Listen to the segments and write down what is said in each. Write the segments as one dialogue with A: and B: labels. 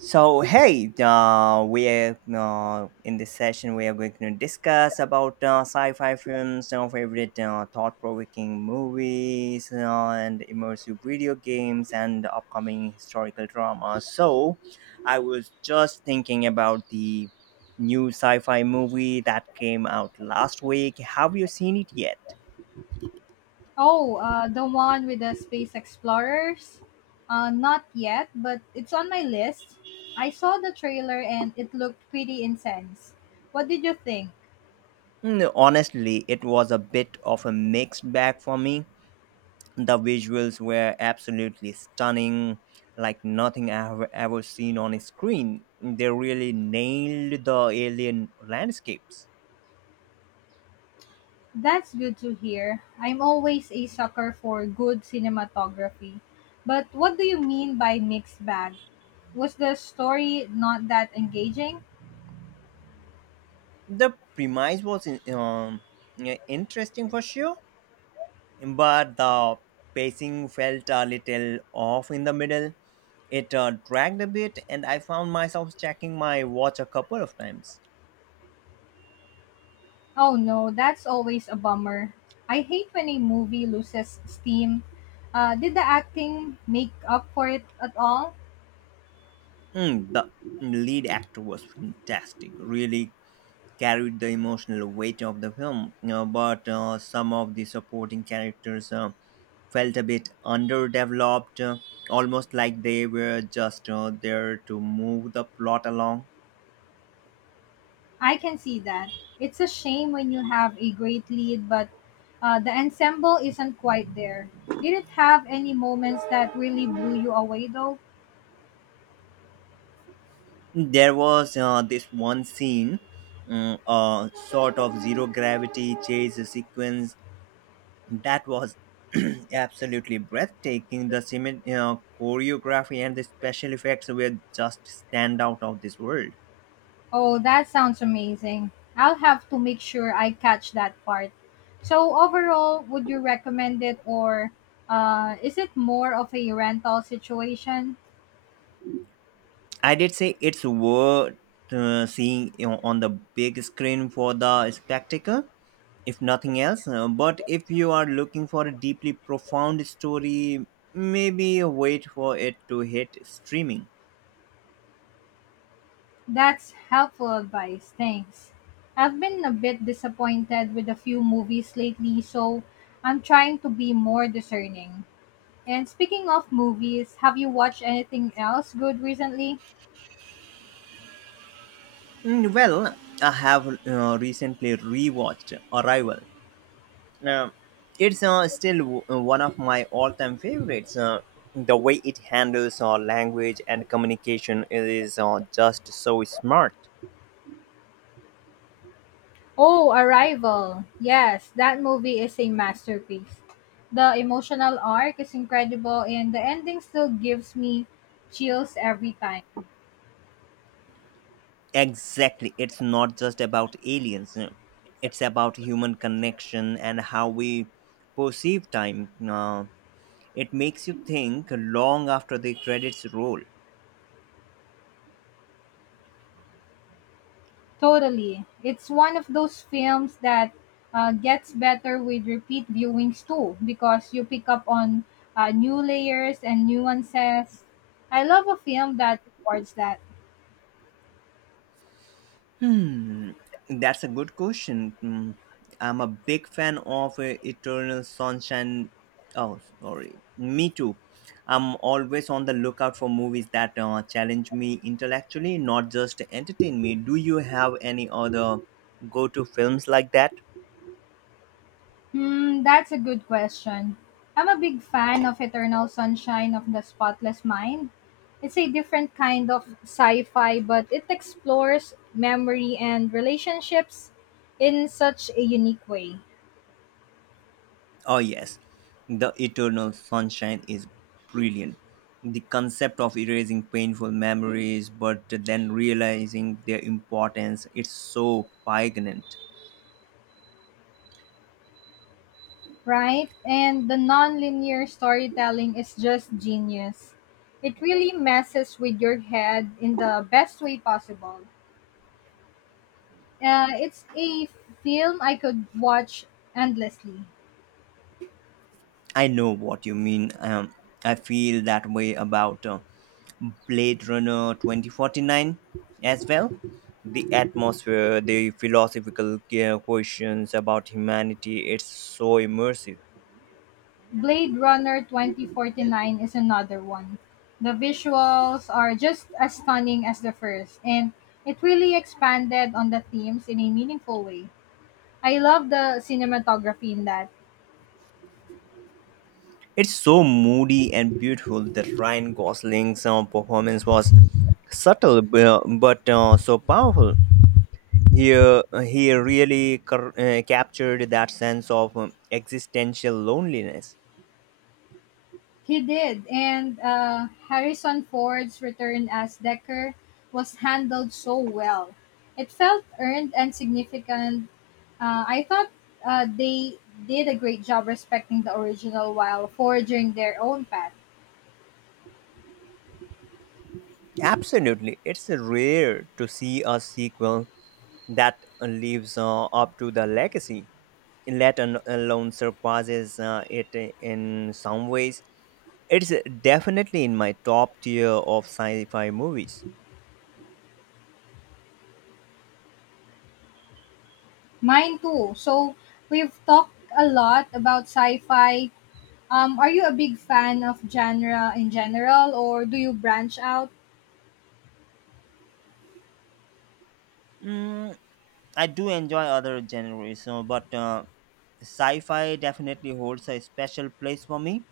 A: So hey, we are in this session. We are going to discuss about sci-fi films, our favorite thought-provoking movies, and immersive video games, and upcoming historical drama. I was just thinking about the new sci-fi movie that came out last week. Have you seen it yet?
B: Oh, the one with the space explorers? Not yet, but it's on my list. I saw the trailer and it looked pretty intense. What did you think?
A: Honestly, it was a bit of a mixed bag for me. The visuals were absolutely stunning, like nothing I have ever seen on a screen. They really nailed the alien landscapes.
B: That's good to hear. I'm always a sucker for good cinematography. But what do you mean by mixed bag? Was the story not that engaging?
A: The premise was interesting for sure, but the pacing felt a little off in the middle. It dragged a bit, and I found myself checking my watch a couple of times.
B: Oh no, that's always a bummer. I hate when a movie loses steam. Did the acting make up for it at all?
A: The lead actor was fantastic, really carried the emotional weight of the film, but some of the supporting characters felt a bit underdeveloped, almost like they were just there to move the plot along.
B: I can see that. It's a shame when you have a great lead, but the ensemble isn't quite there. Did it have any moments that really blew you away, though?
A: There was this one scene, a sort of zero gravity chase sequence that was absolutely breathtaking. The choreography and the special effects were just stand out of this world.
B: Oh, that sounds amazing. I'll have to make sure I catch that part. So, overall, would you recommend it, or is it more of a rental situation?
A: I did say it's worth seeing on the big screen for the spectacle, if nothing else. But if you are looking for a deeply profound story, maybe wait for it to hit streaming.
B: That's helpful advice, thanks. I've been a bit disappointed with a few movies lately, so I'm trying to be more discerning. And speaking of movies, have you watched anything else good recently?
A: Well, I have recently rewatched Arrival. Uh, it's still one of my all-time favorites. The way it handles language and communication is just so smart.
B: Oh, Arrival. Yes, that movie is a masterpiece. The emotional arc is incredible, and the ending still gives me chills every time.
A: Exactly. It's not just about aliens, it's about human connection and how we perceive time. It makes you think long after the credits roll.
B: Totally. It's one of those films that gets better with repeat viewings too, because you pick up on new layers and nuances. I love a film that rewards that.
A: Hmm, that's a good question. I'm a big fan of Eternal Sunshine. Oh, sorry. Me too. I'm always on the lookout for movies that challenge me intellectually, not just entertain me. Do you have any other go to films like that?
B: Hmm, that's a good question. I'm a big fan of Eternal Sunshine of the Spotless Mind. It's a different kind of sci fi, but it explores memory and relationships in such a unique way.
A: Oh, yes. The Eternal Sunshine is brilliant. The concept of erasing painful memories but then realizing their importance its so poignant.
B: Right? And the non-linear storytelling is just genius. It really messes with your head in the best way possible. It's a film I could watch endlessly.
A: I know what you mean. I feel that way about Blade Runner 2049 as well. The atmosphere, the philosophical questions about humanity, it's so immersive.
B: Blade Runner 2049 is another one. The visuals are just as stunning as the first, and it really expanded on the themes in a meaningful way. I love the cinematography in that.
A: It's so moody and beautiful that Ryan Gosling's performance was subtle but so powerful. He really captured that sense of existential loneliness.
B: He did, and Harrison Ford's return as Decker was handled so well. It felt earned and significant. I thought they did a great job respecting the original while forging their own path.
A: Absolutely. It's rare to see a sequel that lives up to the legacy, let alone surpasses it in some ways. It's definitely in my top tier of sci fi movies.
B: Mine too. So we've talked a lot about sci-fi. Are you a big fan of genre in general, or do you branch out?
A: Mm, I do enjoy other genres, so, but sci-fi definitely holds a special place for me.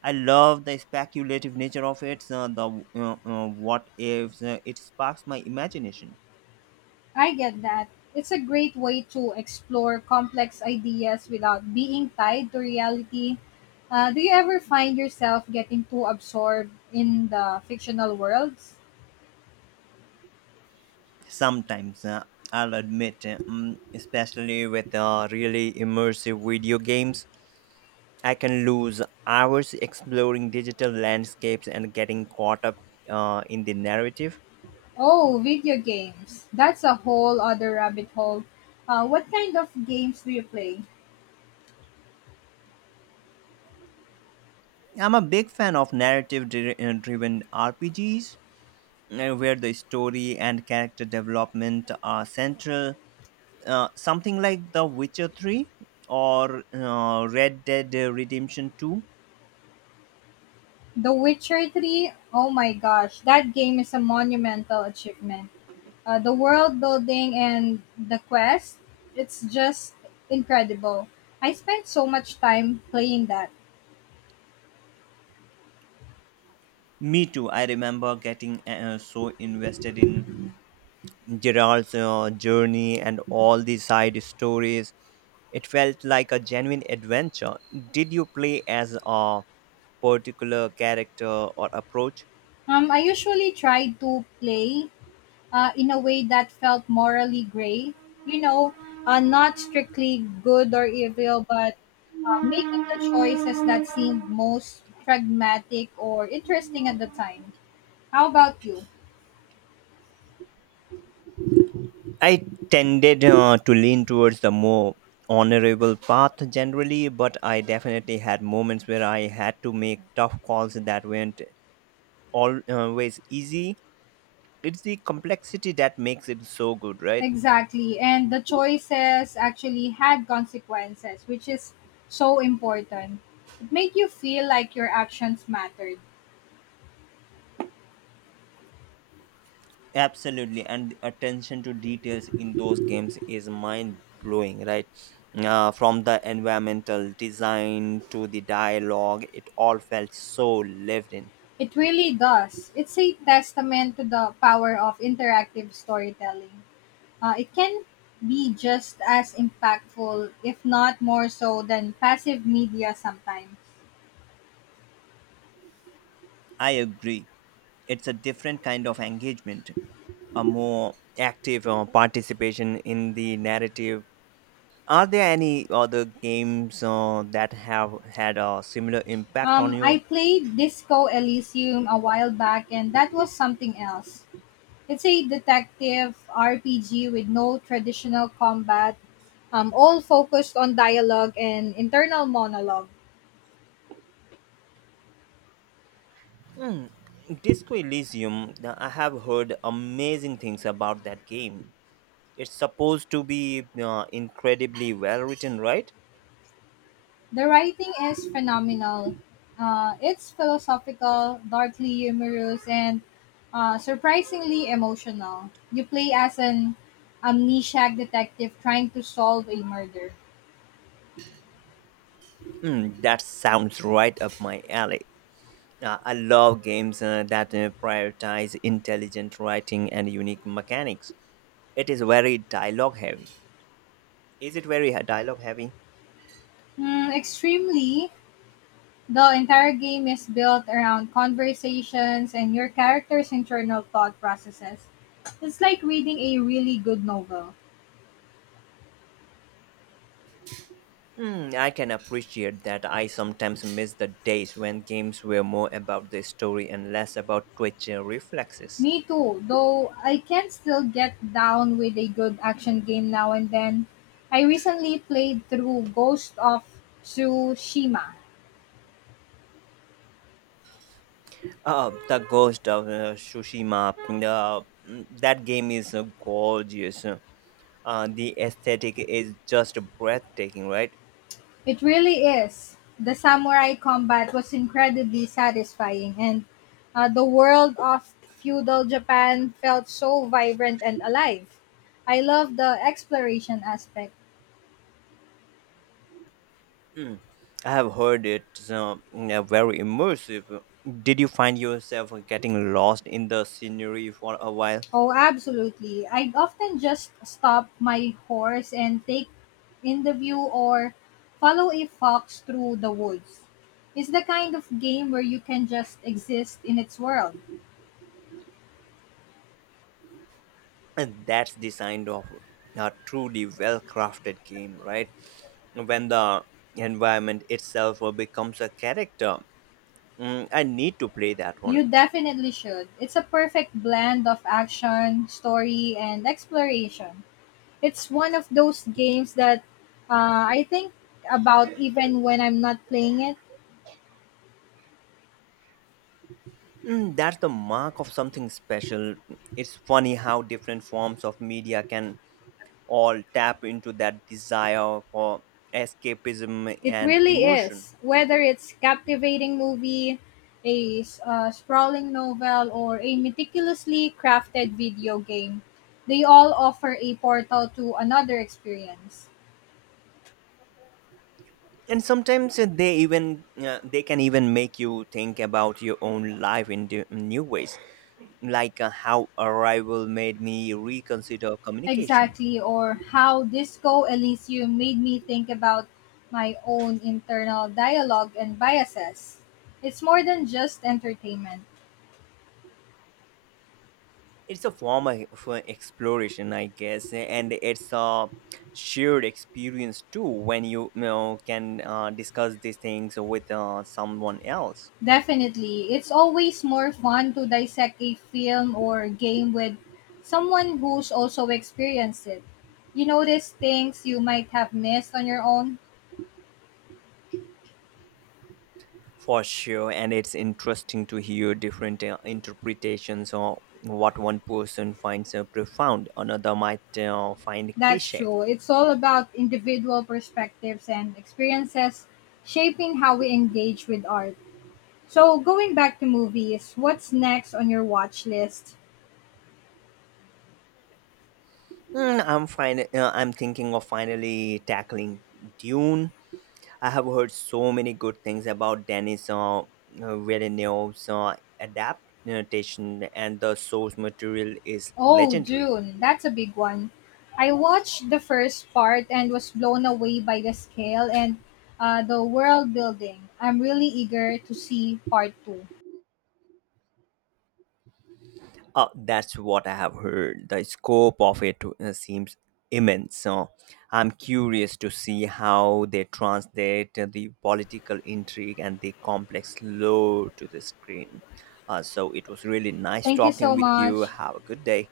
A: I love the speculative nature of it. The what ifs it sparks my imagination.
B: I get that. It's a great way to explore complex ideas without being tied to reality. Do you ever find yourself getting too absorbed in the fictional worlds?
A: Sometimes I'll admit, especially with really immersive video games, I can lose hours exploring digital landscapes and getting caught up in the narrative.
B: Oh, video games. That's a whole other rabbit hole. What kind of games do you play?
A: I'm a big fan of narrative-driven RPGs where the story and character development are central. Something like The Witcher 3 or Red Dead Redemption 2.
B: The Witcher Three. Oh my gosh, that game is a monumental achievement. The world building and the quest, it's just incredible. I spent so much time playing that.
A: Me too. I remember getting so invested in Gerald's journey and all the side stories. It felt like a genuine adventure. Did you play as a particular character or approach?
B: I usually try to play in a way that felt morally gray, you know, not strictly good or evil, but making the choices that seemed most pragmatic or interesting at the time. How about you?
A: I tended to lean towards the more honorable path generally, but I definitely had moments where I had to make tough calls that weren't always easy. It's the complexity that makes it so good, right?
B: Exactly. And the choices actually had consequences, which is so important. It made you feel like your actions mattered.
A: Absolutely, and attention to details in those games is mind blowing, right? From the environmental design to the dialogue, it all felt so lived in.
B: It really does. It's a testament to the power of interactive storytelling. It can be just as impactful, if not more so, than passive media sometimes.
A: I agree, it's a different kind of engagement, a more active participation in the narrative. Are there any other games that have had a similar impact on
B: I
A: you?
B: played Disco Elysium a while back, and that was something else. It's a detective RPG with no traditional combat, all focused on dialogue and internal monologue.
A: Hmm. Disco Elysium, I have heard amazing things about that game. It's supposed to be incredibly well written, right?
B: The writing is phenomenal. It's philosophical, darkly humorous, and surprisingly emotional. You play as an amnesiac detective trying to solve a murder.
A: That sounds right up my alley. I love games that prioritize intelligent writing and unique mechanics. It is very dialogue heavy. Is it very dialogue heavy?
B: Hmm, extremely. The entire game is built around conversations and your character's internal thought processes. It's like reading a really good novel.
A: I can appreciate that. I sometimes miss the days when games were more about the story and less about twitching reflexes.
B: Me too, though I can still get down with a good action game now and then. I recently played through Ghost of Tsushima.
A: The Ghost of Tsushima, that game is gorgeous. The aesthetic is just breathtaking, right?
B: It really is. The samurai combat was incredibly satisfying, and the world of feudal Japan felt so vibrant and alive. I love the exploration aspect.
A: Mm. I have heard it. Very immersive. Did you find yourself getting lost in the scenery for a while?
B: Oh, absolutely. I'd often just stop my horse and take in the view or follow a fox through the woods. It's the kind of game where you can just exist in its world.
A: And that's the sign of a truly well crafted game, right? When the environment itself becomes a character. I need to play that
B: You
A: one.
B: definitely should. It's a perfect blend of action, story, and exploration. It's one of those games that I think about even when I'm not playing it.
A: That's the mark of something special. It's funny how different forms of media can all tap into that desire for escapism
B: It
A: and
B: really
A: emotion.
B: is. Whether it's captivating movie, a sprawling novel, or a meticulously crafted video game, they all offer a portal to another experience.
A: And sometimes they can even make you think about your own life in new ways, like how arrival made me reconsider communication.
B: Exactly, or how Disco Elysium made me think about my own internal dialogue and biases. It's more than just entertainment.
A: It's a form of exploration, I guess, and it's a shared experience too, when you know can discuss these things with someone else.
B: Definitely, it's always more fun to dissect a film or game with someone who's also experienced it. You notice things you might have missed on your own.
A: For sure, and it's interesting to hear different interpretations, or what one person finds profound another might find
B: That's
A: cliche.
B: true. It's all about individual perspectives and experiences shaping how we engage with art. So going back to movies, what's next on your watch list?
A: I'm thinking of finally tackling dune. I have heard so many good things about Dennis Villeneuve's adaptation, and the source material is
B: Oh,
A: legendary.
B: Dune. That's a big one. I watched the first part and was blown away by the scale and the world building. I'm really eager to see part two.
A: That's what I have heard. The scope of it seems immense. So I'm curious to see how they translate the political intrigue and the complex lore to the screen. So it was really nice
B: Thank you
A: talking
B: so
A: with you.
B: much.
A: Have a good day.